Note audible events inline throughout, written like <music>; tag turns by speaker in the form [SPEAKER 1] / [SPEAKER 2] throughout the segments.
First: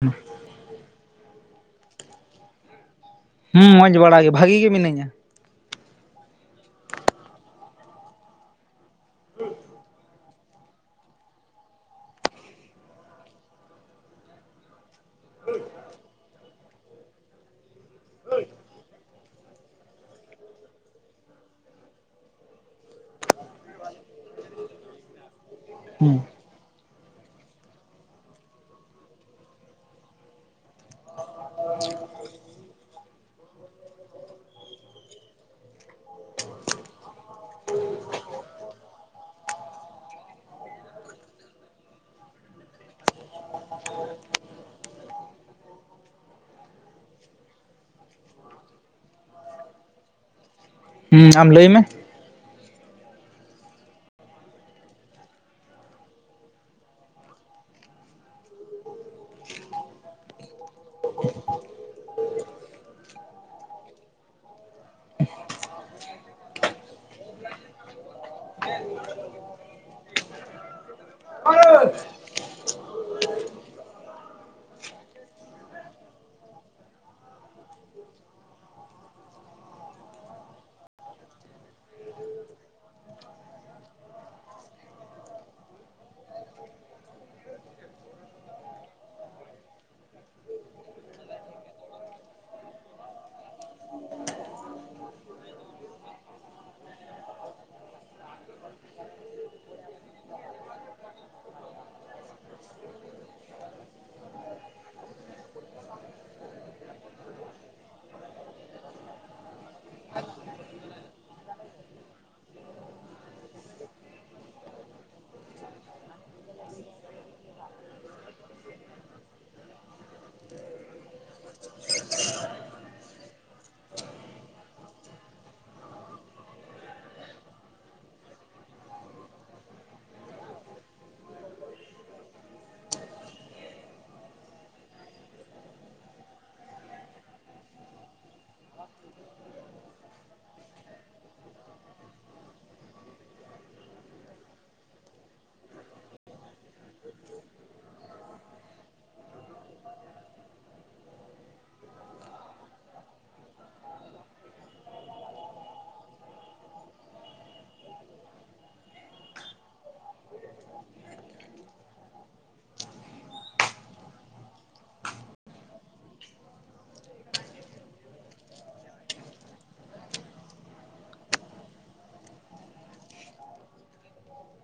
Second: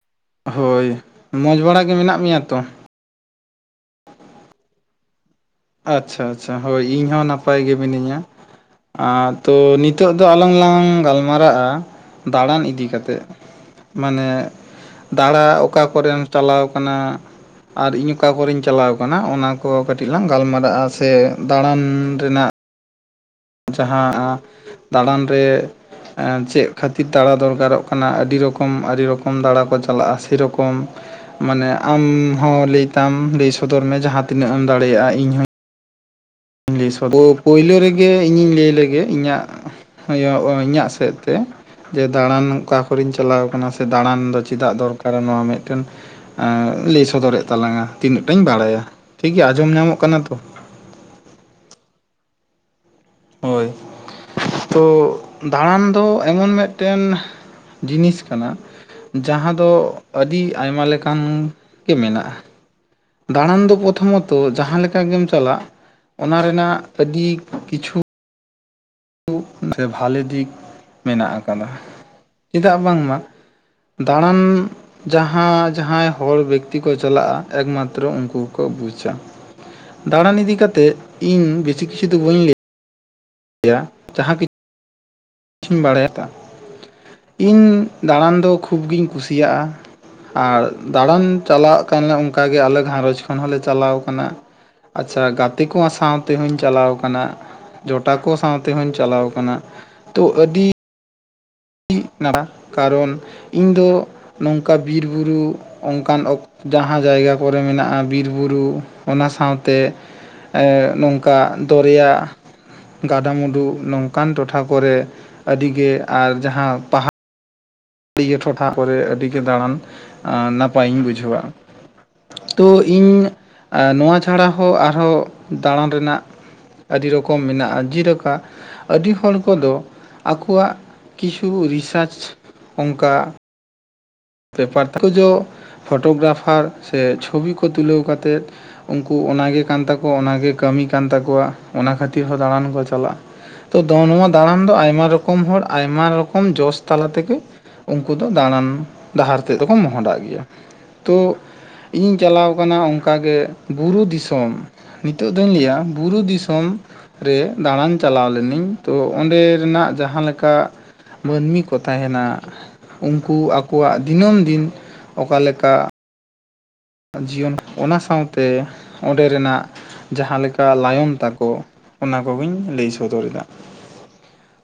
[SPEAKER 1] ᱦᱮᱸ <inaudible>
[SPEAKER 2] ᱦᱳᱭ ᱢᱚᱡᱽ ᱵᱟᱲᱟ ᱜᱮ ᱢᱮᱱᱟᱜ ᱢᱮᱭᱟ ᱛᱚ?
[SPEAKER 1] ᱦᱩ ᱢᱚᱡ ᱵᱟᱲᱟ ᱜᱮ ᱵᱷᱟᱜᱤ ᱜᱮ ᱢᱤᱱᱟᱹᱧᱟ᱾
[SPEAKER 2] ᱟᱪᱪᱷᱟ ᱟᱪᱪᱷᱟ ᱦᱚᱭ ᱤᱧ ᱦᱚᱸ ᱱᱟᱯᱟᱭ ᱜᱮ ᱢᱤᱱᱟᱹᱧᱟ, ᱛᱚ ᱱᱤᱛᱳᱜ ᱫᱚ ᱟᱞᱟᱝ ᱞᱟᱝ ᱜᱟᱞᱢᱟᱨᱟᱜᱼᱟ ᱫᱟᱬᱟᱱ ᱤᱫᱤ ᱠᱟᱛᱮᱜ ᱢᱟᱱᱮ ᱫᱟᱬᱟ ᱚᱠᱟ ᱠᱚᱨᱮᱢ ᱪᱟᱞᱟᱣ ᱠᱟᱱᱟ ᱟᱨ ᱤᱧ ᱚᱠᱟ ᱠᱚᱨᱮᱧ ᱪᱟᱞᱟᱣ ᱠᱟᱱᱟ ᱚᱱᱟ ᱠᱚ ᱠᱟᱹᱴᱤᱡ ᱞᱟᱝ ᱜᱟᱞᱢᱟᱨᱟᱜᱼᱟ ᱥᱮ ᱫᱟᱬᱟᱱ ᱨᱮᱱᱟᱜ ᱡᱟᱦᱟᱸ ᱫᱟᱬᱟᱱ ᱨᱮ
[SPEAKER 1] ᱦᱩᱸ
[SPEAKER 2] ᱮᱸ ᱪᱮᱫ ᱠᱷᱟᱹᱛᱤᱨ ᱫᱟᱲᱟ ᱫᱚᱨᱠᱟᱨᱚᱜ ᱠᱟᱱᱟ ᱟᱹᱰᱤ ᱨᱚᱠᱚᱢ ᱟᱹᱰᱤ ᱨᱚᱠᱚᱢ ᱫᱟᱬᱟ ᱠᱚ ᱪᱟᱞᱟᱜᱼᱟ, ᱥᱮᱨᱚᱠᱚᱢ ᱢᱟᱱᱮ ᱟᱢ ᱦᱚᱸ ᱞᱟᱹᱭ ᱛᱟᱢ ᱞᱟᱹᱭ ᱥᱚᱫᱚᱨ ᱢᱮ ᱡᱟᱦᱟᱸ ᱛᱱᱟᱹᱜ ᱮᱢ ᱫᱟᱲᱮᱭᱟᱜᱼᱟ ᱤᱧᱦᱚ ᱞᱟᱹᱭ ᱥᱚᱫᱚᱨ ᱯᱳ ᱯᱳᱭᱞᱳ ᱨᱮᱜᱮ ᱤᱧᱤᱧ ᱞᱟᱹᱭ ᱞᱮᱜᱮ ᱤᱧᱟᱹᱜ ᱚᱭᱚ ᱤᱧᱟᱹᱜ ᱥᱮᱫ ᱛᱮ ᱡᱮ ᱫᱟᱬᱟᱱ ᱚᱠᱟ ᱠᱚᱨᱮᱧ ᱪᱟᱞᱟᱣ ᱠᱟᱱᱟ ᱥᱮ ᱫᱟᱬᱟᱱ ᱫᱚ ᱪᱮᱫᱟᱜ ᱫᱚᱨᱠᱟᱨᱟ ᱱᱚᱣᱟ ᱢᱤᱫᱴᱮᱱ ᱮᱸ ᱞᱟᱹᱭ ᱥᱚᱫᱚᱨᱮᱜ ᱛᱟᱞᱟᱝᱟ ᱛᱤᱱᱟᱹᱜ ᱴᱟᱧ ᱵᱹᱟᱲᱟᱭᱟ, ᱴᱷᱤᱠᱜᱮᱭᱟ ᱟᱸᱡᱚᱢ ᱧᱟᱢᱚᱜ ᱠᱟᱱᱟ ᱛᱚ?
[SPEAKER 1] ᱦᱩᱸ ᱟᱢ ᱞᱟᱹᱭ ᱢᱮ᱾
[SPEAKER 2] ᱦᱳᱭ ᱛᱚ ᱫᱟᱬᱟᱱ ᱫᱚ ᱮᱢᱚᱱ ᱢᱮᱫᱴᱮᱱ ᱡᱤᱱᱤᱥ ᱠᱟᱱᱟ, ᱡᱟᱦᱟᱸ ᱫᱚ ᱟᱹᱰᱤ ᱟᱭᱢᱟ ᱞᱮᱠᱟᱱ ᱜᱮ ᱢᱮᱱᱟᱜᱼᱟ᱾ ᱫᱟᱬᱟᱱ ᱫᱚ ᱯᱨᱚᱛᱷᱚᱢᱚᱛᱚ ᱡᱟᱦᱟᱸ ᱞᱮᱠᱟ ᱜᱮᱢ ᱪᱟᱞᱟᱜ ᱚᱱᱟ ᱨᱮᱱᱟᱜ ᱟᱹᱰᱤ ᱠᱤᱪᱷᱩ
[SPEAKER 1] ᱦᱮ <unintelligible>
[SPEAKER 2] ᱦᱮᱸᱥᱮ ᱵᱷᱟᱞᱮ ᱫᱤᱠ ᱢᱮᱱᱟᱜ ᱠᱟᱫᱟ, ᱪᱮᱫᱟᱜ ᱵᱟᱝᱢᱟ ᱫᱟᱬᱟᱱ ᱡᱟᱦᱟᱸ ᱡᱟᱦᱟᱸᱭ ᱦᱚᱲ ᱵᱮᱠᱛᱤ ᱠᱚ ᱪᱟᱞᱟᱜᱼᱟ ᱮᱠᱢᱟᱛᱨᱚ ᱩᱝᱠᱩ ᱠᱚ ᱵᱩᱪᱟ᱾ ᱫᱟᱬᱟᱱ ᱤᱫᱤ ᱠᱟᱛᱮᱫ ᱤᱧ ᱵᱮᱥᱤ ᱠᱤᱪᱷᱩ ᱫᱚ ᱵᱟᱹᱧ ᱞᱮ ᱭᱟ ᱡᱟᱦᱟᱸ ᱠᱤ ᱪᱷᱩᱧ ᱵᱟᱲᱟᱭ ᱠᱟᱜ, ᱤᱧ ᱫᱟᱬᱟᱱ ᱫᱚ ᱠᱷᱩᱵ ᱜᱤᱧ ᱠᱩᱥᱤᱭᱟᱜᱼᱟ ᱟᱨ ᱫᱟᱬᱟᱱ ᱪᱟᱞᱟᱜ ᱠᱟᱱᱟ ᱚᱝᱠᱟ ᱜᱮ ᱟᱞᱮ ᱜᱷᱟᱸᱨᱚᱸᱡᱽ ᱠᱷᱚᱱ ᱦᱚᱸᱞᱮ ᱪᱟᱞᱟᱣ ᱠᱟᱱᱟ, ᱟᱪᱪᱷᱟ ᱜᱟᱛᱮ ᱠᱚ ᱥᱟᱶ ᱛᱮᱦᱚᱧ ᱪᱟᱞᱟᱣ ᱠᱟᱱᱟ᱾ ᱡᱚᱴᱟ ᱠᱚ ᱥᱟᱶ ᱛᱮᱦᱚᱧ ᱪᱟᱞᱟᱣ ᱠᱟᱱᱟ, ᱛᱚ ᱟᱹᱰᱤ ᱤᱜ <unintelligible> ᱠᱟᱨᱚᱱ ᱤᱧ ᱫᱚ ᱱᱚᱝᱠᱟ ᱵᱤᱨ ᱵᱩᱨᱩ ᱚᱝᱠᱟᱱ ᱚᱠᱛᱚ ᱡᱟᱦᱟᱸ ᱡᱟᱭᱜᱟ ᱠᱚᱨᱮ ᱢᱮᱱᱟᱜ-ᱟ ᱵᱤᱨ ᱵᱩᱨᱩ ᱚᱱᱟ ᱥᱟᱶᱛᱮ ᱮᱸᱜ ᱱᱚᱝᱠᱟ ᱫᱚᱨᱭᱟ ᱜᱟᱰᱟ ᱢᱩᱰᱩ ᱱᱚᱝᱠᱟᱱ ᱴᱚᱴᱷᱟ ᱠᱚᱨᱮ, ᱟᱹᱰᱤᱜᱮ ᱟᱨ ᱡᱟᱦᱟᱸ ᱯᱟᱦᱟ ᱲᱤᱭᱟ. ᱴᱚᱴᱷᱟ ᱠᱚᱨᱮ ᱟᱹᱰᱤ ᱜᱮ ᱫᱟᱬᱟᱱ ᱟᱸ ᱱᱟᱯᱟᱭ ᱤᱧ ᱵᱩᱡᱷᱟᱹᱣᱟ᱾ ᱛᱚ ᱤᱧ ᱟ ᱱᱚᱣᱟ ᱪᱷᱟᱲᱟ ᱦᱚᱸ ᱟᱨᱦᱚᱸ ᱫᱟᱬᱟᱱ ᱨᱮᱱᱟᱜ ᱟᱹᱰᱤ ᱨᱚᱠᱚᱢ ᱢᱮᱱᱟᱜᱼᱟ, ᱡᱤᱞᱮᱠᱟ ᱟᱹᱰᱤ ᱦᱚᱲ ᱠᱚᱫᱚ ᱟᱠᱚᱣᱟᱜ ᱠᱤᱪᱷᱩ ᱨᱤᱥᱟᱨᱪ ᱚᱝᱠᱟ ᱵᱮᱯᱟᱨ ᱛᱮ ᱩᱱᱠᱩ ᱡᱚ ᱯᱷᱳᱴᱳ ᱜᱨᱟᱯᱷᱟᱨ ᱥᱮ ᱪᱷᱚᱵᱤ ᱠᱚ ᱛᱩᱞᱟᱹᱣ ᱠᱟᱛᱮᱜ ᱩᱝᱠᱩ ᱚᱱᱟ ᱜᱮ ᱠᱟᱱ ᱛᱟᱠᱚᱣᱟ ᱚᱱᱟᱜᱮ ᱠᱟᱹᱢᱤ ᱠᱟᱱ ᱛᱟᱠᱚᱣᱟ, ᱚᱱᱟ ᱠᱷᱟᱹᱛᱤᱨ ᱦᱚᱸ ᱫᱟᱬᱟᱱ ᱠᱚ ᱪᱟᱞᱟᱜ-ᱟ᱾ ᱛᱚ ᱫᱚ ᱱᱚᱣᱟ ᱫᱟᱬᱟᱱ ᱫᱚ ᱟᱭᱢᱟ ᱨᱚᱠᱚᱢ ᱦᱚᱲ ᱟᱭᱢᱟ ᱨᱚᱠᱚᱢ ᱡᱚᱥ ᱛᱟᱞᱟ ᱛᱮᱜᱮ ᱩᱝᱠᱩ ᱫᱚ ᱫᱟᱬᱟᱱ ᱰᱟᱦᱟᱨ ᱛᱮ ᱫᱚ ᱠᱚ ᱢᱚᱦᱚᱰᱟᱜ ᱜᱮᱭᱟ, ᱛᱚ ᱤᱧ ᱪᱟᱞᱟᱣ ᱠᱟᱱᱟ ᱚᱝᱠᱟ ᱜᱮ ᱵᱩᱨᱩ ᱫᱤᱥᱚᱢ᱾ ᱱᱤᱛᱚᱜ ᱫᱩᱧ ᱞᱟᱹᱭᱟ ᱵᱩᱨᱩ ᱫᱤᱥᱚᱢ ᱨᱮ ᱫᱟᱬᱟᱱ ᱪᱟᱞᱟᱣ ᱞᱮᱱᱟᱹᱧ, ᱛᱚ ᱚᱸᱰᱮ ᱨᱮᱱᱟᱜ ᱡᱟᱦᱟᱸ ᱞᱮᱠᱟ ᱢᱟᱹᱱᱢᱤ ᱠᱚ ᱛᱟᱦᱮᱱᱟ ᱩᱱᱠᱩ ᱟᱠᱚᱣᱟᱜ ᱫᱤᱱᱟᱹᱢ ᱫᱤᱱ ᱚᱠᱟ ᱞᱮᱠᱟ ᱡᱤᱭᱚᱱ ᱚᱱᱟ ᱥᱟᱶᱛᱮ ᱚᱸᱰᱮ ᱨᱮᱱᱟᱜ ᱡᱟᱦᱟᱸ ᱞᱮᱠᱟ ᱞᱟᱭᱚᱝ ᱛᱟᱠᱚ ᱚᱱᱟ ᱠᱚᱜᱤᱧ ᱞᱟᱹᱭ ᱥᱚᱫᱚᱨ ᱮᱫᱟ᱾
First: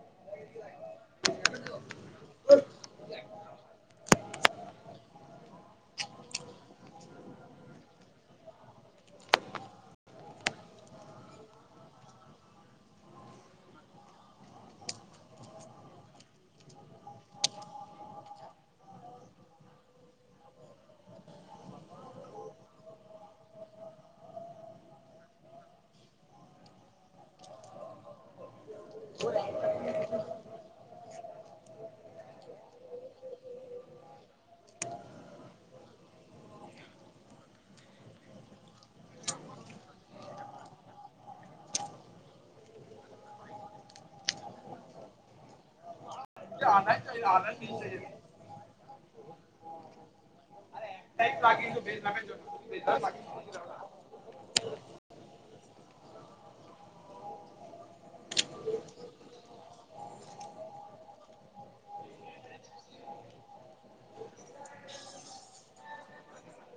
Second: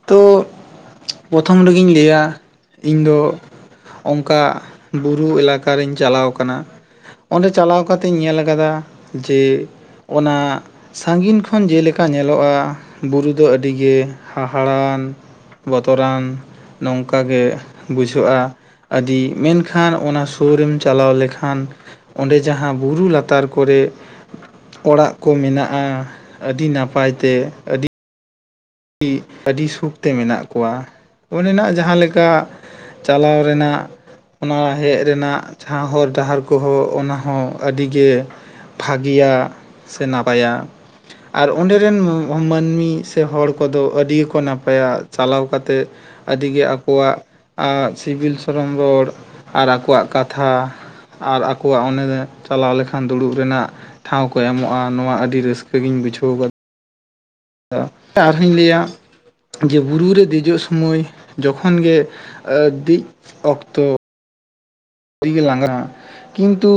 [SPEAKER 2] ᱛᱚ ᱯᱨᱚᱛᱷᱚᱢ ᱨᱮᱜᱤᱧ ᱞᱟᱹᱭᱟ ᱤᱧ ᱫᱚ ᱚᱱᱠᱟ ᱵᱩᱨᱩ ᱮᱞᱟᱠᱟ ᱨᱮᱧ ᱪᱟᱞᱟᱣ ᱠᱟᱱᱟ᱾ ᱚᱸᱰᱮ ᱪᱟᱞᱟᱣ ᱠᱟᱛᱮᱧ ᱧᱮᱞ ᱟᱠᱟᱫᱟ ᱡᱮ ᱚᱱᱟ ᱥᱟᱺᱜᱤᱧ ᱠᱷᱚᱱ ᱡᱮᱞᱮᱠᱟ ᱧᱮᱞᱚᱜ-ᱟ᱾ ᱵᱩᱨᱩ ᱫᱚ ᱟᱹᱰᱤᱜᱮ ᱦᱟᱦᱟᱲᱟᱣᱟᱱ ᱵᱚᱛᱚᱨᱟᱱ ᱱᱚᱝᱠᱟᱜᱮ ᱵᱩᱡᱷᱟᱹᱜ-ᱟ᱾ ᱟᱹᱰᱤ ᱢᱮᱱᱠᱷᱟᱱ ᱚᱱᱟ ᱥᱳᱨ ᱨᱮᱢ ᱪᱟᱞᱟᱣ ᱞᱮᱠᱷᱟᱱ ᱚᱸᱰᱮ ᱡᱟᱦᱟᱸ ᱵᱩᱨᱩ ᱞᱟᱛᱟᱨ ᱠᱚᱨᱮᱫ ᱚᱲᱟᱜ ᱠᱚ ᱢᱮᱱᱟᱜ-ᱟ, ᱟᱹᱰᱤ ᱱᱟᱯᱟᱭ ᱛᱮ, ᱟᱹᱰᱤ ᱟᱹᱰᱤ ᱥᱩᱠᱛᱮ ᱢᱮᱱᱟᱜ ᱠᱚᱣᱟ᱾ ᱚᱸᱰᱮᱱᱟᱜ ᱡᱟᱦᱟᱸ ᱞᱮᱠᱟ ᱪᱟᱞᱟᱣ ᱨᱮᱱᱟᱜ ᱚᱱᱟ ᱦᱮᱡ ᱨᱮᱱᱟᱜ ᱡᱟᱦᱟᱸ ᱦᱚᱨ ᱰᱟᱦᱟᱨ ᱠᱚᱦᱚᱸ ᱚᱱᱟ ᱦᱚᱸ ᱟᱹᱰᱤᱜᱮ ᱵᱷᱟᱹᱜᱤᱭᱟ ᱥᱮ ᱱᱟᱯᱟᱭᱟ᱾ ᱟᱨ ᱚᱸᱰᱮ ᱨᱮᱱ ᱢᱟᱹᱱᱢᱤ ᱥᱮ ᱦᱚᱲ ᱠᱚᱫᱚ ᱟᱹᱰᱤ ᱜᱮᱠᱚ ᱱᱟᱯᱟᱭᱟ᱾ ᱪᱟᱞᱟᱣ ᱠᱟᱛᱮᱫ ᱟᱹᱰᱤ ᱜᱮ ᱟᱠᱚᱣᱟᱜ ᱟ ᱥᱤᱵᱤᱞ ᱠᱟᱨᱚᱱ ᱫᱚᱲ ᱟᱨ ᱟᱠᱚᱣᱟᱜ ᱠᱟᱛᱷᱟ ᱟᱨ ᱟᱠᱚᱣᱟᱜ ᱚᱱᱮᱫᱮ ᱪᱟᱞᱟᱣ ᱞᱮᱠᱷᱟᱱ ᱫᱩᱲᱩᱵ ᱨᱮᱱᱟᱜ ᱴᱷᱟᱶ ᱠᱚ ᱮᱢᱚᱜ-ᱟ, ᱱᱚᱣᱟ ᱟᱹᱰᱤ ᱨᱟᱹᱥᱠᱟᱹᱜᱤᱧ ᱵᱩᱡᱷᱟᱹᱣ ᱟᱠᱟ ᱟᱨᱦᱚᱧ ᱞᱟᱹᱭᱟ ᱡᱮ ᱵᱩᱨᱩ ᱨᱮ ᱫᱮᱡᱚᱜ ᱥᱩᱢᱚᱭ ᱡᱚᱠᱷᱚᱱ ᱜᱮ ᱟ ᱫᱤᱡ ᱚᱠᱛᱚ ᱫᱤ ᱜᱮ ᱞᱟᱸᱜᱟ-ᱟ᱾ ᱠᱤᱱᱛᱩ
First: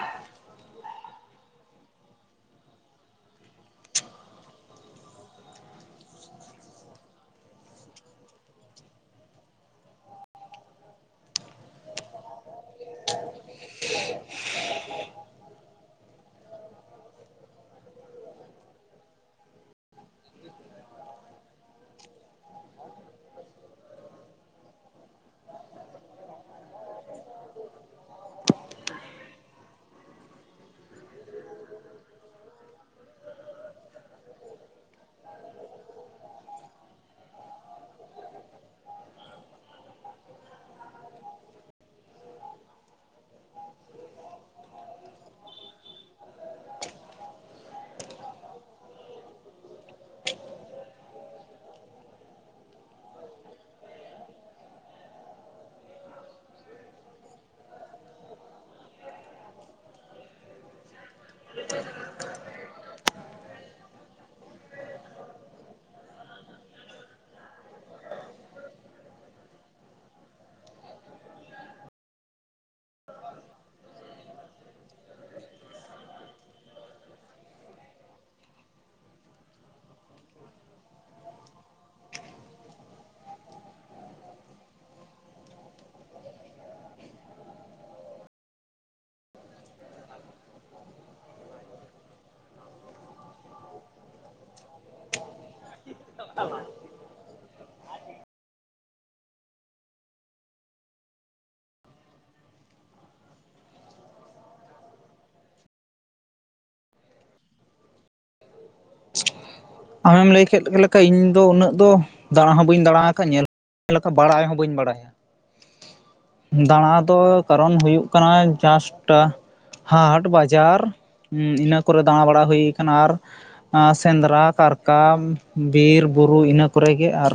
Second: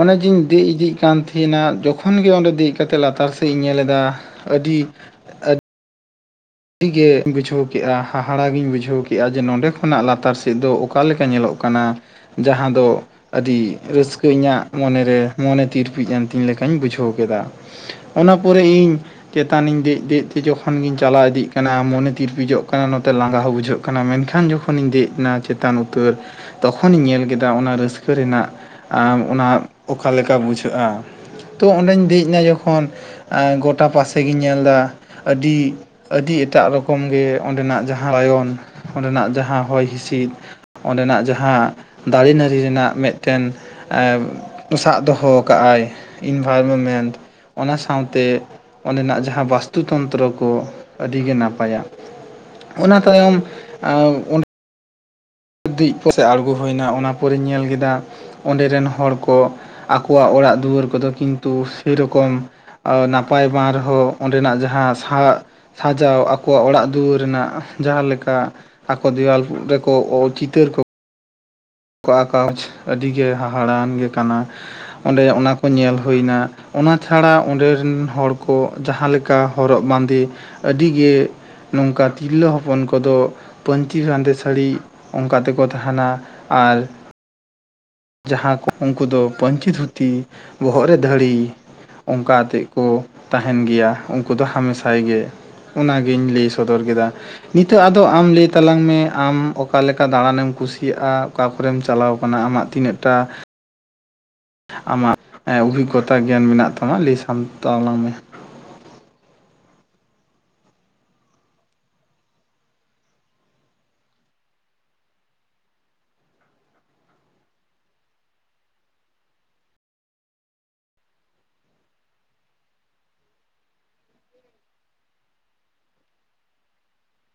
[SPEAKER 2] ᱚᱱᱮ ᱡᱤᱧ ᱫᱮᱡ ᱤᱫᱤᱜ ᱠᱟᱱ ᱛᱟᱦᱮᱱᱟ, ᱡᱚᱠᱷᱚᱱ ᱜᱮ ᱚᱸᱰᱮ ᱫᱮᱡ ᱠᱟᱛᱮᱫ ᱞᱟᱛᱟᱨ ᱥᱮᱫ ᱤᱧ ᱧᱮᱞ ᱮᱫᱟ ᱟᱹᱰᱤ ᱟᱰᱤ ᱜᱮ ᱵᱩᱡᱷᱟᱹᱣ ᱠᱮᱜ-ᱟ᱾ ᱦᱟᱦᱟᱲᱟ ᱜᱤᱧ ᱵᱩᱡᱷᱟᱹᱣ ᱠᱮᱜ-ᱟ, ᱡᱮ ᱱᱚᱸᱰᱮ ᱠᱷᱚᱱᱟᱜ ᱞᱟᱛᱟᱨ ᱥᱮᱫ ᱫᱚ ᱚᱠᱟ ᱞᱮᱠᱟ ᱧᱮᱞᱚᱜ ᱠᱟᱱᱟ? ᱡᱟᱦᱟᱸ ᱫᱚ ᱟᱹᱰᱤ ᱨᱟᱹᱥᱠᱟᱹ ᱤᱧᱟᱹᱜ ᱢᱚᱱᱮᱨᱮ ᱢᱚᱱᱮ ᱛᱤᱨᱯᱤᱡ ᱮᱱ ᱛᱤᱧ ᱞᱮᱠᱟᱧ ᱵᱩᱡᱷᱟᱹᱣ ᱠᱮᱫᱟ᱾ ᱚᱱᱟ ᱯᱚᱨᱮ ᱤᱧ ᱪᱮᱛᱟᱱᱤᱧ ᱫᱮᱡ ᱫᱮᱡ ᱛᱮ ᱡᱚᱠᱷᱚᱱ ᱜᱤᱧ ᱪᱟᱞᱟᱣ ᱤᱫᱤᱜ ᱠᱟᱱᱟ ᱢᱚᱱᱮ ᱛᱤᱨᱯᱤᱡᱚᱜ ᱠᱟᱱᱟ ᱱᱚᱛᱮ ᱞᱟᱸᱜᱟ ᱦᱚᱸ ᱵᱩᱡᱷᱟᱹᱜ ᱠᱟᱱᱟ, ᱢᱮᱱᱠᱷᱟᱱ ᱡᱚᱠᱷᱚᱱᱤᱧ ᱫᱮᱡ ᱮᱱᱟ ᱪᱮᱛᱟᱱ ᱩᱛᱟᱹᱨ᱾ ᱛᱚᱠᱷᱚᱱᱤᱧ ᱧᱮᱞ ᱠᱮᱫᱟ ᱚᱱᱟ ᱨᱟᱹᱥᱠᱟᱹ ᱨᱮᱱᱟᱜ ᱟᱢ ᱚᱱᱟ ᱚᱠᱟ ᱞᱮᱠᱟ ᱵᱩᱡᱷᱟᱹᱜ-ᱟ? ᱛᱚ ᱚᱸᱰᱮᱧ ᱫᱮᱡ ᱮᱱᱟ ᱡᱚᱠᱷᱚᱱ ᱟ ᱜᱚᱴᱟ ᱯᱟᱥᱮ ᱜᱤᱧ ᱧᱮᱞᱫᱟ ᱟᱹᱰᱤ ᱟᱹᱰᱤ ᱮᱴᱟᱜ ᱨᱚᱠᱚᱢ ᱜᱮ ᱚᱸᱰᱮᱱᱟᱜ ᱡᱟᱦᱟᱸ ᱞᱟᱭᱚᱱ ᱚᱸᱰᱮᱱᱟᱜ ᱡᱟᱦᱟᱸ ᱦᱚᱭ ᱦᱤᱸᱥᱤᱫ᱾ ᱚᱸᱰᱮᱱᱟᱜ ᱡᱟᱦᱟᱸ ᱫᱟᱨᱤ ᱱᱟᱹᱲᱤ ᱨᱮᱱᱟᱜ ᱢᱤᱫᱴᱮᱱ ᱮᱸ ᱥᱟᱵ ᱫᱚᱦᱚᱣ ᱠᱟᱜᱼᱟᱭ ᱤᱱᱵᱷᱟᱨᱢᱮᱱᱴ᱾ ᱚᱱᱟ ᱥᱟᱶᱛᱮ ᱚᱸᱰᱮᱱᱟᱜ ᱡᱟᱦᱟᱸ ᱵᱟᱥᱛᱩ ᱛᱚᱱᱛᱨᱚ ᱠᱚ ᱟᱹᱰᱤ ᱜᱮ ᱱᱟᱯᱟᱭᱟ᱾ ᱚᱱᱟ ᱛᱟᱭᱚᱢ ᱟ ᱫᱤᱡ ᱠᱚ ᱥᱮ ᱟᱬᱜᱳ ᱦᱳᱭᱱᱟ ᱚᱱᱟ ᱯᱚᱨᱮᱧ ᱧᱮᱞ ᱠᱮᱫᱟ ᱚᱸᱰᱮ ᱨᱮᱱ ᱦᱚᱲ ᱠᱚ ᱟᱠᱚᱣᱟᱜ ᱚᱲᱟᱜ ᱫᱩᱣᱟᱹᱨ ᱠᱚᱫᱚ ᱠᱤᱱᱛᱩ ᱥᱮᱨᱚᱠᱚᱢ ᱟ ᱱᱟᱯᱟᱭ ᱵᱟᱝ ᱨᱮᱦᱚᱸ ᱚᱸᱰᱮᱱᱟᱜ ᱡᱟᱦᱟᱸ ᱥᱟ ᱥᱟᱡᱟᱣ ᱟᱠᱚᱣᱟᱜ ᱚᱲᱟᱜ ᱫᱩᱭᱟᱹᱨ ᱨᱮᱱᱟᱜ ᱡᱟᱦᱟᱞᱮᱠᱟ ᱟᱠᱚ ᱫᱮᱣᱟᱞ ᱨᱮᱠᱚ ᱟᱞ ᱪᱤᱛᱟᱹᱨ ᱠᱚ ᱠᱚ ᱟᱠᱟᱣᱡᱽ ᱟᱹᱰᱤ ᱜᱮ ᱦᱟᱦᱟᱲᱟᱱ ᱜᱮ ᱠᱟᱱᱟ᱾ ᱚᱸᱰᱮ ᱚᱱᱟ ᱠᱚ ᱧᱮᱞ ᱦᱩᱭᱱᱟ᱾ ᱚᱱᱟ ᱪᱷᱟᱲᱟ ᱚᱸᱰᱮ ᱨᱮᱱ ᱦᱚᱲ ᱠᱚ ᱡᱟᱦᱟᱸ ᱞᱮᱠᱟ ᱦᱚᱨᱚᱜ ᱵᱟᱸᱫᱮ ᱟᱹᱰᱤ ᱜᱮ ᱱᱚᱝᱠᱟ ᱛᱤᱨᱞᱟᱹ ᱦᱚᱯᱚᱱ ᱠᱚᱫᱚ ᱯᱟᱹᱧᱪᱤ ᱨᱟᱸᱫᱮ ᱥᱟᱹᱲᱤ ᱚᱱᱠᱟ ᱛᱮᱠᱚ ᱛᱟᱦᱮᱱᱟ᱾ ᱟᱨ ᱾ ᱡᱟᱦᱟᱸ ᱠᱚ ᱩᱱᱠᱩ ᱫᱚ, ᱯᱟᱹᱧᱪᱤ ᱫᱷᱽᱩᱛᱤ ᱵᱚᱦᱚᱜ ᱨᱮ ᱫᱷᱽᱟᱹᱲᱤ ᱾ ᱚᱝᱠᱟ ᱟᱛᱮᱫ ᱠᱚ ᱛᱟᱦᱮᱱ ᱜᱮᱭᱟ᱾ ᱩᱱᱠᱩ ᱫᱚ ᱦᱟᱢᱮᱥᱟᱭ ᱜᱮ ᱾ ᱚᱱᱟ ᱜᱤᱧ ᱞᱟᱹᱭ ᱥᱚᱫᱚᱨ ᱠᱮᱫᱟ ᱾ ᱱᱤᱛᱚᱜ ᱟᱫᱚ ᱟᱢ ᱞᱟᱹᱭ ᱛᱟᱞᱟᱝ ᱢᱮ᱾ ᱟᱢ ᱚᱠᱟ ᱞᱮᱠᱟ ᱫᱟᱬᱟᱸᱱᱮᱢ ᱠᱩᱥᱤᱭᱟᱜᱼᱟ᱾ ᱚᱠᱟ ᱠᱚᱨᱮᱢ ᱪᱟᱞᱟᱣ ᱟᱠᱟᱱᱟ ᱟᱢᱟᱜ ᱛᱤᱱᱟᱹᱜ ᱴᱟ ᱾ ᱟᱢᱟᱜ ᱚᱵᱷᱤᱜᱽᱚᱛᱟ ᱜᱮᱭᱟᱱ ᱢᱮᱱᱟᱜ ᱛᱟᱢᱟ᱾ ᱞᱟᱹᱭ ᱥᱟᱢ ᱛᱟᱞᱟᱝ ᱢᱮ ᱾
[SPEAKER 1] ᱟᱢᱮᱢ ᱞᱟᱹᱭ ᱠᱮᱫ ᱞᱮᱠᱟ ᱾ᱤᱧ ᱫᱚ ᱩᱱᱟᱹᱜ ᱫᱚ, ᱫᱟᱲᱟ ᱦᱚᱸ ᱵᱟᱹᱧ ᱫᱟᱲᱟ ᱟᱠᱟᱫ᱾ ᱧᱮᱞ ᱞᱮᱠᱟ ᱵᱟᱲᱟᱭ ᱦᱚᱸ ᱵᱟᱹᱧ ᱵᱟᱲᱟᱭᱟ ᱾ ᱫᱟᱬᱟᱸ ᱫᱚ ᱠᱟᱨᱚᱱ ᱦᱩᱭᱩ-ᱜ ᱠᱟᱱᱟ᱾ ᱡᱟᱥᱴᱸ ᱾ ᱦᱟᱴᱸ ᱵᱟᱡᱟᱨ ᱤᱱᱟᱹ ᱠᱚᱨᱮ ᱫᱟᱬᱟᱸ ᱵᱟᱲᱟ ᱦᱩᱭ ᱠᱟᱱᱟ᱾ ᱟᱨ ᱥᱮᱸᱫᱽᱨᱟ᱾ ᱠᱟᱨᱠᱟᱢ ᱵᱤᱨ, ᱵᱩᱨᱩ, ᱤᱱᱟᱹ ᱠᱚᱨᱮ ᱜᱮ᱾ ᱟᱨ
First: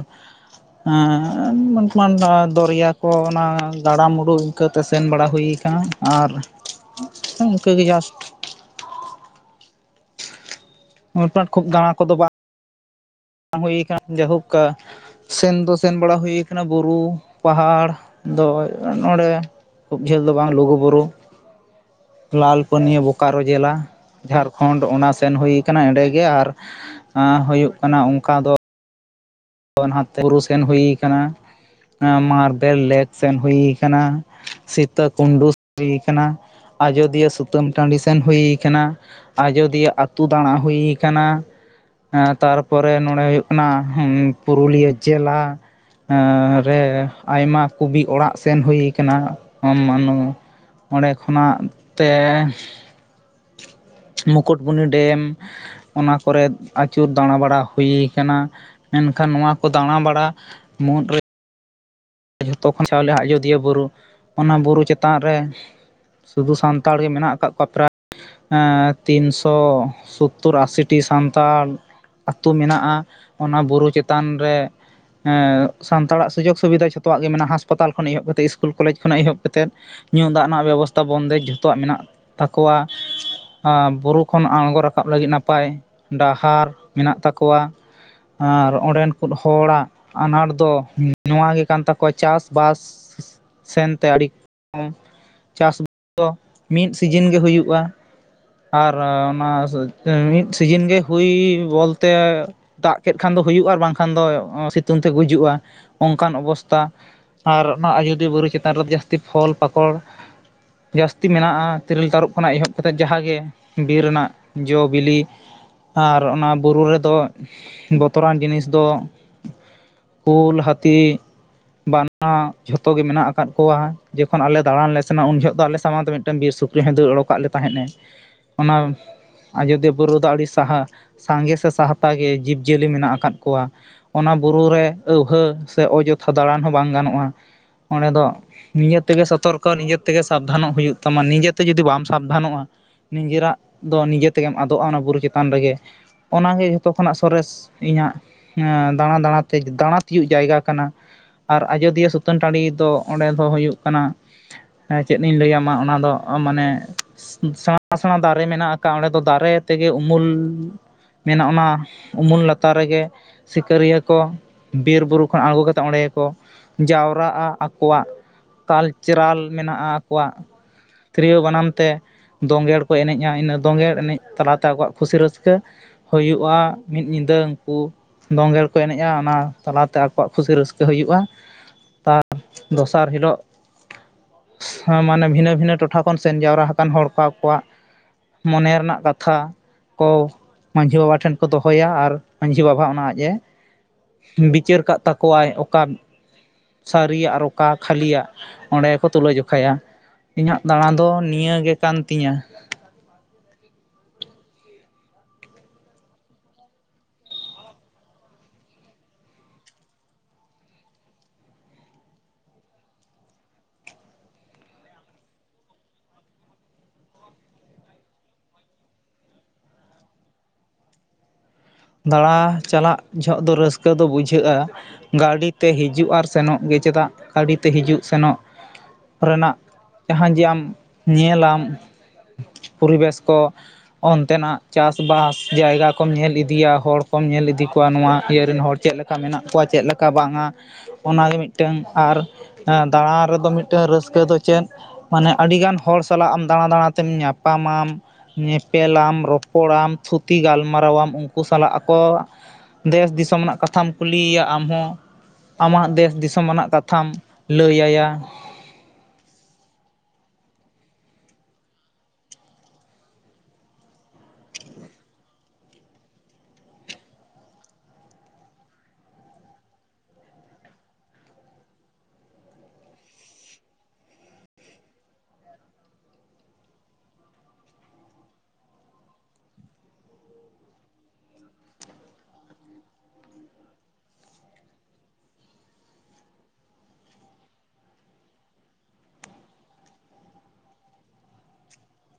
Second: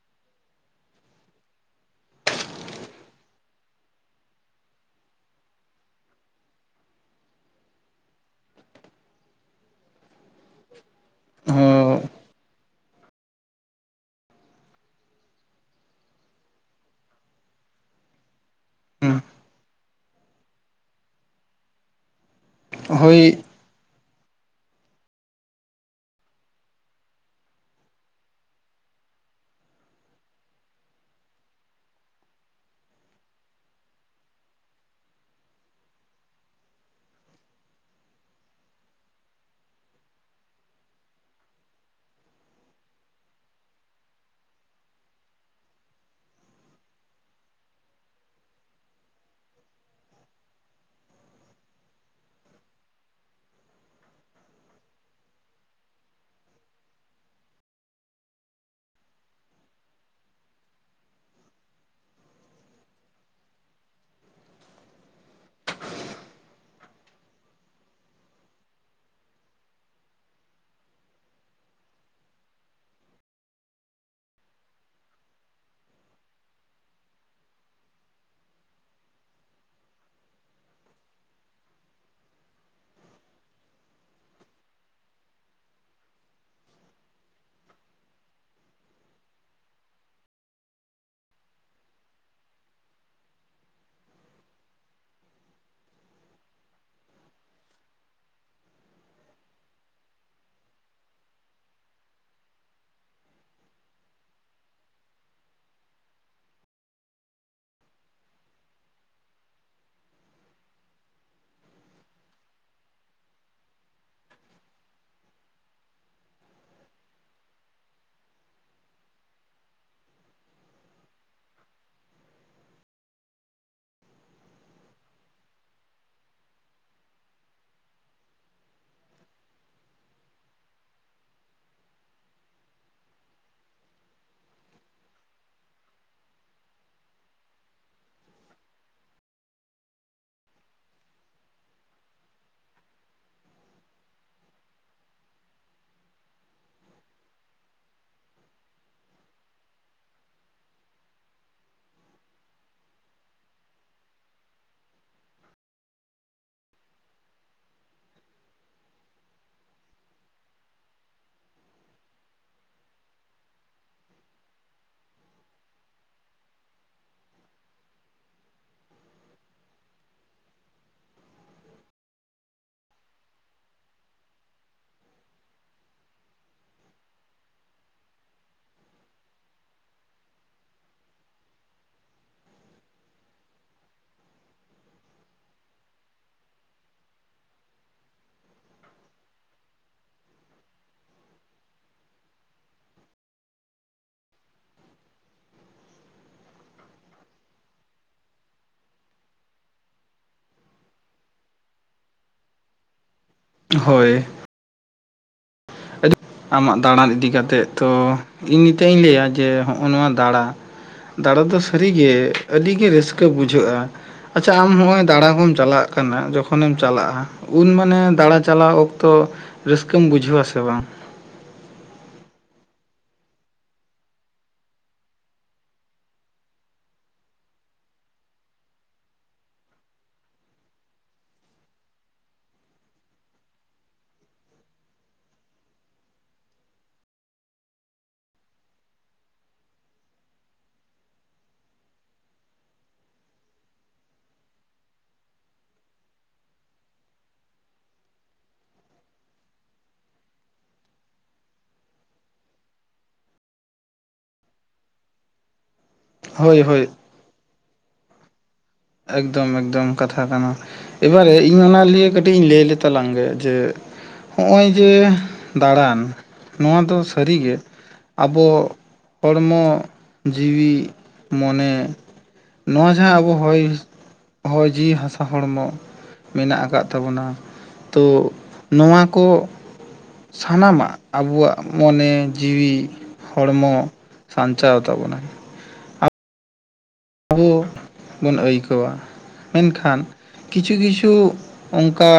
[SPEAKER 1] ᱟᱸ <unintelligible> ᱫᱚᱨᱭᱟ ᱠᱚ ᱚᱱᱟ ᱜᱟᱲᱟᱼ ᱢᱩᱰᱩ ᱠᱟᱹᱛᱮ ᱥᱮᱱ ᱵᱟᱲᱟ ᱦᱩᱭ ᱠᱟᱱᱟ᱾ ᱟᱨ ᱤᱱᱠᱟᱹᱜᱮ ᱡᱟᱦᱟ ᱚᱨ ᱯᱟᱴᱸ ᱠᱩᱵ ᱫᱟᱬᱟᱸ ᱠᱚᱼᱫᱚ ᱵᱟᱝ ᱾ ᱦᱩᱭ ᱠᱟᱱᱟ ᱡᱦᱩᱵᱠᱟ ᱥᱮᱱ ᱫᱚ ᱥᱮᱱ ᱵᱟᱲᱟ ᱦᱩᱭ ᱠᱟᱱᱟ᱾ ᱵᱩᱨᱩ ᱯᱟᱦᱟᱲ ᱫᱚ ᱱᱚᱸᱰᱮ ᱾ ᱠᱷᱩᱵ ᱡᱷᱽᱟᱹᱞ ᱫᱚ ᱵᱟᱝ᱾ ᱞᱩᱜᱩ ᱵᱩᱨᱩ ᱾ ᱞᱟᱞ ᱯᱟᱹᱱᱭᱟᱹ
[SPEAKER 2] ᱦᱳᱭ
[SPEAKER 1] ᱵᱳᱠᱟᱨᱳ ᱡᱮᱞᱟ ᱾ ᱡᱷᱟᱲᱠᱷᱚᱸᱰ ᱚᱱᱟ ᱥᱮᱱ ᱦᱩᱭ ᱠᱟᱱ ᱾ ᱮᱰᱮᱸᱜᱮ ᱟᱨ ᱟᱸᱻ ᱦᱩᱭᱩᱜ ᱠᱟᱱᱟ᱾ᱚᱱᱠᱟ ᱫᱚ᱾ ᱚᱱᱟ ᱯᱩᱨᱩ ᱥᱮᱱ ᱦᱩᱭ ᱠᱟᱱᱟ᱾ ᱢᱟᱨᱵᱮᱞ ᱞᱮᱠ ᱥᱮᱱ ᱦᱩᱭ ᱠᱟᱱᱟ ᱥᱤᱛᱟᱹ ᱠᱩᱱᱰᱩᱸ ᱦᱩᱭ ᱠᱟᱱᱟ᱾ ᱟᱡᱳᱫᱤᱭᱟᱹ ᱥᱩᱛᱟᱹᱢ ᱴᱟᱺᱰᱤ ᱥᱮᱱ ᱦᱩᱭ ᱠᱟᱱᱟ ᱾ ᱟᱡᱚᱫᱤᱭᱟᱹ ᱟᱹᱛᱩ ᱫᱟᱬᱟᱸ ᱦᱩᱭ ᱠᱟᱱᱟ ᱾ ᱦᱸ ᱛᱟᱨᱯᱚᱨᱮ ᱱᱚᱸᱰᱮ ᱦᱩᱭᱩ-ᱜ ᱠᱟᱱᱟ᱾ ᱦᱸ ᱯᱩᱨᱩᱞᱤᱭᱟᱹ ᱪᱮᱞᱟ ᱾ ᱦᱸ ᱨᱮ ᱟᱭᱢᱟ ᱠᱚᱵᱤ ᱚᱲᱟᱜ ᱥᱮᱱ ᱦᱩᱭᱩᱜ ᱠᱟᱱᱟ᱾ ᱚᱸᱰᱮ ᱠᱷᱚᱱᱟᱜ ᱛᱮ ᱢᱩᱠᱩᱴ ᱵᱩᱱᱤᱸ ᱰᱮᱢ ᱾ ᱚᱱᱟ ᱠᱚᱨᱮ ᱟᱹᱪᱩᱨ ᱫᱟᱬᱟᱸ ᱵᱟᱲᱟ ᱦᱩᱭ ᱠᱟᱱᱟ ᱾ ᱮᱠᱷᱟᱱ ᱱᱚᱣᱟ ᱠᱚ ᱫᱟᱬᱟᱸ ᱵᱟᱲᱟ ᱢᱩᱫᱽᱨᱮ ᱡᱷᱚᱛᱚ ᱠᱷᱚᱱ ᱪᱟᱣᱞᱮ ᱟᱡᱳᱫᱤᱭᱼᱟ᱾ ᱵᱩᱨᱩ᱾ ᱚᱱᱟ ᱵᱩᱨᱩ ᱪᱮᱛᱟᱱ ᱨᱮ ᱥᱩᱫᱽᱷᱩ ᱥᱟᱱᱛᱟᱲ ᱜᱮ ᱢᱮᱱᱟ-ᱜ ᱟᱠᱟᱫ ᱠᱚᱣᱟ ᱾ ᱯᱨᱟᱭ ᱮᱸᱻ ᱛᱤᱱᱥᱳ ᱥᱳᱛᱳᱨ ᱟᱥᱤᱴᱤ ᱥᱟᱱᱛᱟᱲ ᱾ ᱟᱹᱛᱩᱳ ᱢᱮᱱᱟᱜᱼᱟ᱾ ᱚᱱᱟ ᱵᱩᱨᱩ ᱪᱮᱛᱟᱱ ᱨᱮ ᱦᱸ ᱥᱟᱱᱛᱟᱲᱟ-ᱜ ᱥᱩᱡᱳᱜᱽ ᱥᱩᱵᱤᱫᱷᱟ᱾ ᱡᱷᱚᱛᱚᱣᱟ-ᱜ ᱜᱮ ᱢᱮᱱᱟᱜᱼᱟ᱾ ᱦᱟᱸᱥᱯᱟᱛᱟᱞ ᱠᱷᱚᱱᱟᱜ ᱮᱦᱚᱵ ᱠᱟᱛᱮᱜ ᱥᱠᱩᱞ ᱠᱚᱞᱮᱡᱽ ᱠᱷᱚᱱᱟᱜ ᱮᱦᱚᱵ ᱠᱟᱛᱮᱜ ᱧᱩ ᱫᱟᱜ ᱨᱮᱱᱟ-ᱜ ᱵᱮᱵᱚᱥᱛᱷᱟ᱾ ᱵᱚᱱᱫᱮᱡᱽ ᱡᱷᱚᱛᱚᱣᱟ-ᱜ ᱢᱮᱱᱟᱜ ᱾ ᱛᱟᱠᱚᱣᱟ ᱾ ᱵᱩᱨᱩ ᱠᱷᱚᱱ ᱟᱬᱜᱚᱸ ᱨᱟᱠᱟᱵ ᱞᱟᱹᱜᱤᱫ ᱱᱟᱯᱟᱭ ᱰᱟᱦᱟᱨ ᱢᱮᱱᱟᱜ ᱛᱟᱠᱚᱣᱟ ᱾ ᱟᱨ ᱚᱸᱰᱮᱱ ᱠᱚ ᱦᱚᱲᱟ-ᱜ ᱟᱱᱟᱴᱸ ᱫᱚ ᱱᱚᱣᱟ ᱜᱮ ᱠᱟᱱ ᱛᱟ ᱠᱚ ᱪᱟᱥ ᱵᱟᱥ ᱥᱮᱱᱛᱮ ᱟᱹᱰᱤ ᱠᱚᱢ ᱪᱟᱥ ᱵᱟᱥ ᱫᱚ ᱢᱤᱫ ᱥᱤᱡᱤᱱ ᱜᱮ ᱦᱩᱭᱩᱜᱼᱟ᱾ ᱟᱨ ᱚᱱᱟ ᱢᱤᱫ ᱥᱤᱡᱤᱱ ᱜᱮ ᱦᱩᱭ ᱵᱚᱞᱛᱮ ᱫᱟᱜ ᱠᱮᱫ ᱠᱷᱟᱱ ᱫᱚ ᱦᱩᱭᱩᱜᱼᱟ᱾ ᱟᱨ ᱵᱟᱝᱠᱷᱟᱱ ᱫᱚ, ᱥᱤᱛᱩᱝ ᱛᱮ ᱜᱩᱡᱩᱜᱼᱟ᱾ ᱚᱱᱠᱟᱱ ᱚᱵᱚᱥᱛᱟ ᱟᱨ ᱚᱱᱟ ᱟᱡᱳᱫᱤᱭᱟᱹ ᱵᱩᱨᱩ ᱪᱮᱛᱟᱱ ᱨᱮᱫᱚ᱾ ᱡᱟᱹᱥᱛᱤ ᱯᱷᱽᱚᱞ, ᱯᱟᱠᱚᱲ ᱡᱟᱹᱥᱛᱤ ᱢᱮᱱᱟᱜᱼᱟ᱾ ᱛᱤᱨᱤᱞ ᱛᱟᱹᱨᱩᱵ ᱠᱷᱚᱱᱟᱜ ᱮᱦᱚᱵ ᱠᱟᱛᱮᱫ᱾ ᱡᱟᱦᱟᱸᱜᱮ ᱵᱤᱨ ᱨᱮᱱᱟᱜ ᱡᱚᱼ ᱵᱤᱞᱤ ᱟᱨ ᱚᱱᱟ ᱵᱩᱨᱩ ᱨᱮᱫᱚ ᱵᱚᱛᱚᱨᱟᱱ ᱡᱤᱱᱤᱥ ᱫᱚ ᱠᱩᱞ, ᱦᱟᱹᱛᱤ, ᱵᱟᱱᱟ ᱡᱷᱚᱛᱚ ᱜᱮ ᱢᱮᱱᱟᱜ ᱟᱠᱟᱫ ᱠᱚᱣᱟ ᱡᱮᱠᱷᱚᱱ ᱟᱞᱮ ᱫᱟᱬᱟᱱ ᱞᱮ ᱥᱮᱱᱟ ᱩᱱ ᱡᱚᱦᱚᱜ ᱫᱚ ᱟᱞᱮ ᱥᱟᱢᱟᱝ ᱛᱮ ᱢᱤᱫᱴᱟᱝ ᱵᱤᱨ ᱥᱩᱠ ᱜᱮᱦᱮᱸ ᱫᱟᱹᱲ ᱚᱰᱚᱠᱟᱜ ᱞᱮ ᱛᱟᱦᱮᱸᱫ ᱮ ᱚᱱᱟ ᱟᱡᱳᱫᱤᱭᱟᱹ ᱵᱩᱨᱩ ᱫᱚ ᱟᱹᱰᱤ ᱥᱟᱦᱟ ᱥᱟᱸᱜᱮ ᱥᱮ ᱥᱟᱦᱛᱟ ᱜᱮ ᱡᱤᱵᱽᱼᱡᱤᱭᱟᱹᱞᱤ ᱢᱮᱱᱟᱜ ᱟᱠᱟᱫ ᱠᱚᱣᱟ ᱾ ᱚᱱᱟ ᱵᱩᱨᱩ ᱨᱮ ᱟᱹᱣᱦᱟᱹ ᱥᱮ ᱚᱡᱚᱛᱷᱟ ᱫᱟᱬᱟᱱ ᱦᱚᱸ ᱵᱟᱝ ᱜᱟᱱᱚᱜᱼᱟ ᱚᱸᱰᱮ ᱫᱚ ᱱᱤᱡᱮ ᱛᱮᱜᱮ ᱥᱚᱛᱚᱨᱠᱚ ᱱᱤᱡᱮ ᱛᱮᱜᱮ ᱥᱟᱵᱫᱷᱟᱱᱚᱜ ᱦᱩᱭᱩᱜ ᱛᱟᱢᱟ ᱱᱤᱡᱮᱛᱮ ᱡᱩᱫᱤ ᱵᱟᱢ ᱥᱟᱵᱫᱷᱟᱱᱚᱜᱼᱟ ᱾ ᱱᱤᱡᱮᱨᱟᱜ ᱫᱚ ᱱᱤᱡᱮ ᱛᱮᱜᱮᱢ ᱟᱫᱚᱜᱼᱟ, ᱚᱱᱟ ᱵᱩᱨᱩ ᱪᱮᱛᱟᱱ ᱨᱮᱜᱮ ᱾ ᱚᱱᱟᱜᱮ ᱡᱚᱛᱚ ᱠᱷᱚᱱᱟᱜ ᱥᱚᱨᱮᱥ ᱤᱧᱟᱹᱜ ᱾ ᱦᱮᱸ ᱫᱟᱬᱟ ᱫᱟᱬᱟᱛᱮ ᱫᱟᱬᱟ ᱛᱤᱭᱳᱜ ᱡᱟᱭᱜᱟ ᱠᱟᱱᱟ ᱾ ᱟᱨ ᱟᱡᱚᱫᱤᱭᱟᱹ ᱥᱩᱛᱟᱹᱱ ᱴᱟᱺᱰᱤ ᱫᱚ ᱚᱸᱰᱮ ᱫᱚ ᱦᱩᱭᱩᱜ ᱠᱟᱱᱟ ᱮᱸ ᱪᱮᱜ ᱤᱧ ᱞᱟᱹᱭᱟ ᱢᱟ ᱚᱱᱟ ᱫᱚ ᱢᱟᱱᱮ ᱥᱮᱬᱟ ᱥᱮᱬᱟ ᱫᱟᱨᱮ ᱢᱮᱱᱟᱜ ᱟᱠᱟ ᱚᱸᱰᱮ ᱫᱚ ᱫᱟᱨᱮ ᱛᱮᱜᱮ ᱩᱢᱩᱞ ᱾ ᱢᱮᱱᱟᱜ ᱚᱱᱟ ᱩᱢᱩᱞ ᱞᱟᱛᱟᱨ ᱨᱮᱜᱮ ᱥᱤᱠᱟᱹᱨᱤᱭᱟᱹᱠᱚ ᱵᱤᱨ ᱵᱩᱨᱩ ᱠᱷᱚᱱ ᱟᱬᱜᱚᱠᱟᱛᱮᱫ ᱚᱸᱰᱮ ᱜᱮᱠᱚ ᱡᱟᱣᱨᱟᱜᱼᱟ ᱟᱠᱚᱣᱟᱜ ᱠᱟᱞᱪᱟᱨᱟᱞ ᱢᱮᱱᱟᱜᱼᱟ ᱟᱠᱚᱣᱟᱜ ᱾ ᱛᱤᱨᱤᱭᱳ ᱵᱟᱱᱟᱢ ᱛᱮ ᱫᱚᱝᱜᱮᱲ ᱠᱚ ᱮᱱᱮᱡᱼᱟ ᱤᱱᱟᱹ ᱫᱚᱝᱜᱮᱲ ᱮᱱᱮᱡ ᱛᱟᱞᱟᱛᱮ ᱟᱠᱚᱣᱟᱜ ᱠᱷᱩᱥᱤ ᱨᱟᱹᱥᱠᱟᱹ ᱾ ᱦᱩᱭᱩᱜᱼᱟ ᱢᱤᱫ ᱧᱤᱫᱟᱹ ᱩᱱᱠᱩ ᱫᱚᱝᱜᱮᱲ ᱠᱚ ᱮᱱᱮᱡᱼᱟ ᱚᱱᱟ ᱛᱟᱞᱟᱛᱮ ᱟᱠᱚᱣᱟᱜ ᱠᱷᱩᱥᱤ ᱨᱟᱹᱥᱠᱟᱹ ᱦᱩᱭᱩᱜᱼᱟ ᱾ ᱛᱟᱨ ᱫᱚᱥᱟᱨ ᱦᱤᱞᱳᱜ ᱢᱟᱱᱮ ᱵᱷᱤᱱᱟᱹ ᱵᱷᱤᱱᱟᱹ ᱴᱚᱴᱷᱟ ᱠᱷᱚᱱ ᱥᱮᱱ ᱡᱟᱣᱨᱟ ᱦᱟᱠᱟᱱ ᱦᱚᱲ ᱠᱚ ᱟᱠᱚᱣᱟᱜ ᱢᱚᱱᱮ ᱨᱮᱱᱟᱜ ᱠᱟᱛᱷᱟ ᱾ ᱠᱚ ᱢᱟᱺᱡᱷᱤ ᱵᱟᱵᱟ ᱴᱷᱮᱱ ᱠᱚ ᱫᱚᱦᱚᱭᱟ ᱟᱨ ᱢᱟᱺᱡᱷᱤ ᱵᱟᱵᱟ ᱦᱚᱸ ᱚᱱᱟ ᱟᱡᱼ ᱮ ᱵᱤᱪᱟᱹᱨ ᱠᱟᱜ ᱛᱟᱠᱚᱣᱟᱭ ᱚᱠᱟᱱ ᱥᱟᱹᱨᱤᱭᱟᱜ ᱟᱨ ᱚᱠᱟ ᱠᱷᱟᱹᱞᱤᱭᱟᱜ ᱚᱸᱰᱮ ᱜᱮ ᱠᱚ ᱛᱩᱞᱟᱹ ᱡᱚᱠᱷᱟᱭᱟ ᱾ ᱤᱧᱟᱹᱜ ᱫᱟᱬᱟ ᱫᱚ ᱱᱤᱭᱟᱹ ᱜᱮ ᱠᱟᱱ ᱛᱤᱧᱟᱹ ᱾
[SPEAKER 2] ᱦᱳᱭ, <inaudible> ᱟᱢᱟᱜ ᱫᱟᱬᱟᱱ ᱤᱫᱤ ᱠᱟᱛᱮᱫ ᱛᱚ ᱤᱧ ᱱᱤᱛᱚᱜ ᱤᱧ ᱞᱟᱹᱭᱟ ᱡᱮ ᱦᱚᱜᱼ ᱱᱚᱣᱟ ᱫᱟᱬᱟ ᱫᱟᱬᱟ ᱫᱚ ᱥᱟᱹᱨᱤᱜᱮ ᱟᱹᱰᱤᱜᱮ ᱨᱟᱹᱥᱠᱟᱹ ᱵᱩᱡᱷᱟᱹᱜᱼᱟ ᱾ ᱟᱪᱪᱷᱟ ᱟᱢ ᱦᱚᱸᱜᱼᱚᱭ ᱫᱟᱬᱟ ᱦᱚᱢ ᱪᱟᱞᱟᱜ ᱠᱟᱱᱟ ᱡᱚᱠᱷᱚᱱᱮᱢ ᱪᱟᱞᱟᱜᱼᱟ ᱾ ᱩᱱ ᱢᱟᱱᱮ ᱫᱟᱬᱟ ᱪᱟᱞᱟ ᱚᱠᱛᱚ ᱨᱟᱹᱥᱠᱟᱹᱢ ᱵᱩᱡᱷᱟᱹᱣᱟ ᱥᱮ ᱵᱟᱝ?
[SPEAKER 1] ᱫᱟᱬᱟ ᱪᱟᱞᱟᱜ ᱡᱚᱦᱚᱜ ᱫᱚ ᱨᱟᱹᱥᱠᱟᱹ ᱫᱚ ᱵᱩᱡᱷᱟᱹᱜᱼᱟ ᱾ ᱜᱟᱹᱰᱤᱛᱮ ᱦᱤᱡᱩᱜ ᱟᱨ ᱥᱮᱱᱚᱜ ᱜᱮ ᱪᱮᱫᱟᱜ ᱜᱟᱹᱰᱤᱛᱮ ᱦᱤᱡᱩᱜ ᱥᱮᱱᱚᱜ? ᱨᱮᱱᱟᱜ ᱡᱟᱦᱟᱸ ᱡᱮ ᱟᱢ ᱧᱮᱞᱟᱢ ᱾ ᱯᱚᱨᱤᱵᱮᱥ ᱠᱚ ᱚᱱᱛᱮᱱᱟᱜ ᱪᱟᱥᱵᱟᱥ ᱡᱟᱭᱜᱟ ᱠᱚᱢ ᱧᱮᱞ ᱤᱫᱤ ᱛᱤᱭᱟ ᱦᱚᱲ ᱠᱚᱢ ᱧᱮᱞ ᱤᱫᱤ ᱠᱚᱣᱟ ᱱᱚᱣᱟ ᱤᱭᱟᱹ ᱨᱮᱱ ᱦᱚᱲ ᱪᱮᱫ ᱞᱮᱠᱟ ᱢᱮᱱᱟᱜ ᱠᱚᱣᱟ ᱪᱮᱫ ᱞᱮᱠᱟ ᱵᱟᱝᱼᱟ ᱾ ᱚᱱᱟᱜᱮ ᱢᱤᱫᱴᱟᱹᱝ ᱟᱨ ᱫᱟᱬᱟ ᱨᱮᱫᱚ ᱢᱤᱫᱴᱟᱹᱝ ᱨᱟᱹᱥᱠᱟᱹ ᱫᱚ ᱪᱮᱫ ᱾ ᱢᱟᱱᱮ ᱟᱹᱰᱤᱜᱟᱱ ᱦᱚᱲ ᱥᱟᱞᱟᱜ ᱟᱢ ᱫᱟᱬᱟ ᱫᱟᱬᱟ ᱛᱮᱢ ᱧᱟᱯᱟᱢᱟᱢ ᱾ ᱧᱮᱯᱮᱞᱟᱢ ᱨᱚᱯᱚᱲᱟᱢ ᱛᱷᱩᱛᱤ ᱜᱟᱞᱢᱟᱨᱟᱣᱟᱢ ᱠᱩ ᱥᱟᱞᱟᱜ ᱟᱠᱚ ᱫᱮᱥ ᱫᱤᱥᱚᱢ ᱨᱮᱱᱟᱜ ᱠᱟᱛᱷᱟᱢ ᱠᱩᱞᱤᱭᱮᱭᱟ ᱟᱢ ᱦᱚ ᱟᱢᱟᱜ ᱫᱮᱥ ᱫᱤᱥᱚᱢ
[SPEAKER 2] ᱦᱳᱭ
[SPEAKER 1] ᱟᱱᱟᱜ
[SPEAKER 2] ᱦᱳᱭ
[SPEAKER 1] ᱠᱟᱛᱷᱟᱢ ᱞᱟᱹᱭ ᱟᱭᱟ ᱾
[SPEAKER 2] ᱮᱠᱫᱚᱢ ᱮᱠᱫᱚᱢ ᱠᱟᱛᱷᱟ ᱠᱟᱱᱟ ᱾ ᱮᱵᱟᱨᱮ ᱤᱧ ᱚᱱᱟ ᱞᱤᱭᱮ ᱠᱟᱹᱴᱤᱡ ᱤᱧ ᱞᱟᱹᱭ ᱞᱮᱛᱟᱞᱟᱝᱜᱮ ᱡᱮ ᱦᱚᱜᱼᱚᱭ ᱡᱮ ᱫᱟᱬᱟᱱ ᱱᱚᱣᱟ ᱫᱚ ᱥᱟᱹᱨᱤᱜᱮ ᱟᱵᱚ ᱦᱚᱲᱢᱚ ᱡᱤᱣᱤ ᱢᱚᱱᱮ ᱱᱚᱣᱟ ᱡᱟᱦᱟᱸ ᱟᱵᱚ ᱦᱚᱭ ᱦᱚᱭ ᱡᱤᱣᱤ ᱦᱟᱥᱟ ᱦᱚᱲᱢᱚ᱾᱾ ᱢᱮᱱᱟᱜ-ᱟ ᱠᱟᱫ ᱛᱟᱵᱚᱱᱟ ᱛᱚ ᱱᱚᱣᱟ ᱠᱚ ᱥᱟᱱᱟᱢᱟᱜ ᱟᱵᱚᱣᱟᱜ ᱢᱚᱱᱮ ᱡᱤᱣᱤ ᱦᱚᱲᱢᱚ ᱥᱟᱧᱪᱟᱣ ᱛᱟᱵᱚᱱᱟᱭ᱾ ᱟᱵᱚ ᱵᱚᱱ ᱟᱹᱭᱠᱟᱹᱣᱟ ᱢᱮᱱᱠᱷᱟᱱ ᱠᱤᱪᱷᱩ ᱠᱤᱪᱷᱩ ᱚᱱᱠᱟ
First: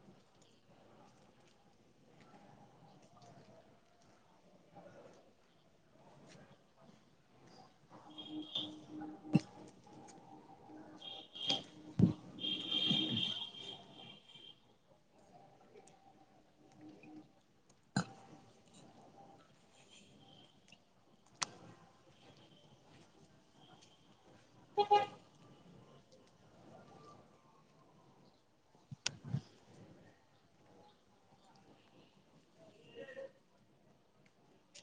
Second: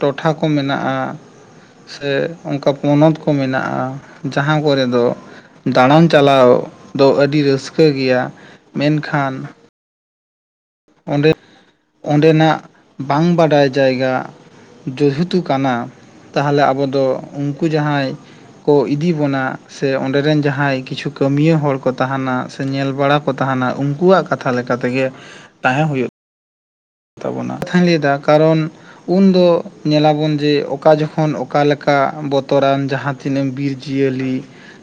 [SPEAKER 2] ᱴᱚᱴᱷᱟ ᱠᱚ ᱢᱮᱱᱟᱜᱼᱟ ᱥᱮ ᱚᱱᱠᱟ ᱯᱚᱱᱚᱛ ᱠᱚ ᱢᱮᱱᱟᱜᱼᱟ, ᱡᱟᱦᱟᱸ ᱠᱚᱨᱮ ᱫᱚ ᱫᱟᱬᱟᱱ ᱪᱟᱞᱟᱣ ᱫᱚ ᱟᱹᱰᱤ ᱨᱟᱹᱥᱠᱟᱹ ᱜᱤᱭᱟ, ᱢᱮᱱᱠᱷᱟᱱ ᱚᱸᱰᱮ ᱚᱸᱰᱮᱱᱟᱜ ᱵᱟᱝ ᱵᱟᱰᱟᱭ ᱡᱟᱭᱜᱟ ᱡᱩᱦᱮᱛᱩ ᱠᱟᱱᱟ ᱛᱟᱦᱚᱞᱮ ᱟᱵᱚ ᱫᱚ ᱩᱱᱠᱩ ᱡᱟᱦᱟᱸᱭ ᱠᱚ ᱤᱫᱤ ᱵᱚᱱᱟ ᱥᱮ ᱚᱸᱰᱮᱨᱮᱱ ᱡᱟᱦᱟᱸᱭ ᱠᱤᱪᱷᱩ ᱠᱟᱹᱢᱭᱟᱹ ᱦᱚᱲ ᱠᱚ ᱛᱟᱦᱮᱱᱟ᱾ ᱥᱮ ᱧᱮᱞ ᱵᱟᱲᱟ ᱠᱚ ᱛᱟᱦᱮᱱᱟ ᱩᱱᱠᱩᱣᱟᱜ ᱠᱟᱛᱷᱟ ᱞᱮᱠᱟ ᱞᱮᱠᱟᱛᱮᱜᱮ ᱛᱟᱦᱮᱸ ᱦᱩᱭᱩᱜ ᱛᱟᱵᱚᱱᱟ ᱠᱟᱛᱷᱟᱧ ᱞᱟᱹᱭᱫᱟ ᱠᱟᱨᱚᱱ ᱩᱱᱫᱚ ᱧᱮᱞᱟᱵᱚᱱ ᱡᱮ ᱚᱠᱟ ᱡᱚᱠᱷᱚᱱ ᱚᱠᱟᱮ ᱞᱮᱠᱟ ᱵᱚᱛᱚᱨᱟᱱ ᱡᱟᱦᱟᱸ ᱛᱤᱱᱟᱹᱜ ᱵᱤᱨ ᱡᱤᱭᱟᱹᱞᱤ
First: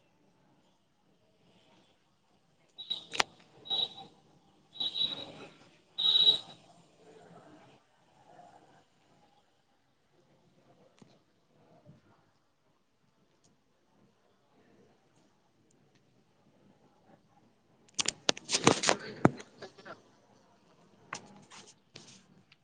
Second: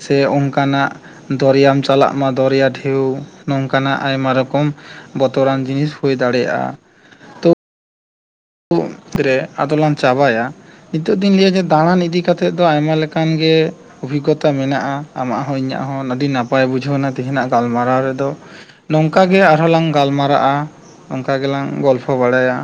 [SPEAKER 2] ᱥᱮ ᱚᱱᱠᱟᱱᱟᱜ ᱫᱚᱨᱭᱟᱟᱢ ᱪᱟᱞᱟᱜ ᱢᱟ ᱫᱚᱨᱭᱟ ᱰᱷᱮᱣ ᱱᱚᱝᱠᱟᱱᱟᱜ ᱟᱭᱢᱟ ᱨᱚᱠᱚᱢ᱾ ᱵᱚᱛᱚᱨᱟᱱ ᱡᱤᱱᱤᱥ ᱦᱩᱭ ᱫᱟᱲᱮᱭᱟᱜᱼᱟ ᱩᱛ ᱨᱮ ᱟᱫᱚᱞᱟᱝ ᱪᱟᱵᱟᱭᱟ᱾ ᱱᱤᱛᱚᱜ ᱫᱚᱧ ᱞᱟᱹᱭᱟ ᱡᱮ ᱫᱟᱬᱟᱱ ᱤᱫᱤ ᱠᱟᱛᱮᱫ ᱫᱚ ᱟᱭᱢᱟ ᱞᱮᱠᱟᱱ ᱜᱮ ᱚᱵᱷᱤᱜᱽᱜᱚᱛᱟ ᱢᱮᱱᱟᱜᱼᱟ ᱟᱢᱟᱜ ᱦᱚᱸ ᱤᱧᱟᱜ ᱦᱚᱸ ᱟᱹᱰᱤ ᱱᱟᱯᱟᱭ ᱵᱩᱡᱷᱟᱹᱣᱱᱟ ᱛᱮᱦᱤᱱᱟᱜ ᱜᱟᱞᱢᱟᱨᱟᱣ ᱨᱮᱫᱚ᱾ ᱱᱚᱝᱠᱟ ᱜᱮ ᱟᱨᱦᱚᱸ ᱞᱟᱝ ᱜᱟᱞᱢᱟᱨᱟᱜᱼᱟ ᱚᱝᱠᱟ ᱜᱮᱞᱟᱝ ᱜᱚᱞᱯᱷᱚ ᱵᱟᱲᱟᱭᱟ᱾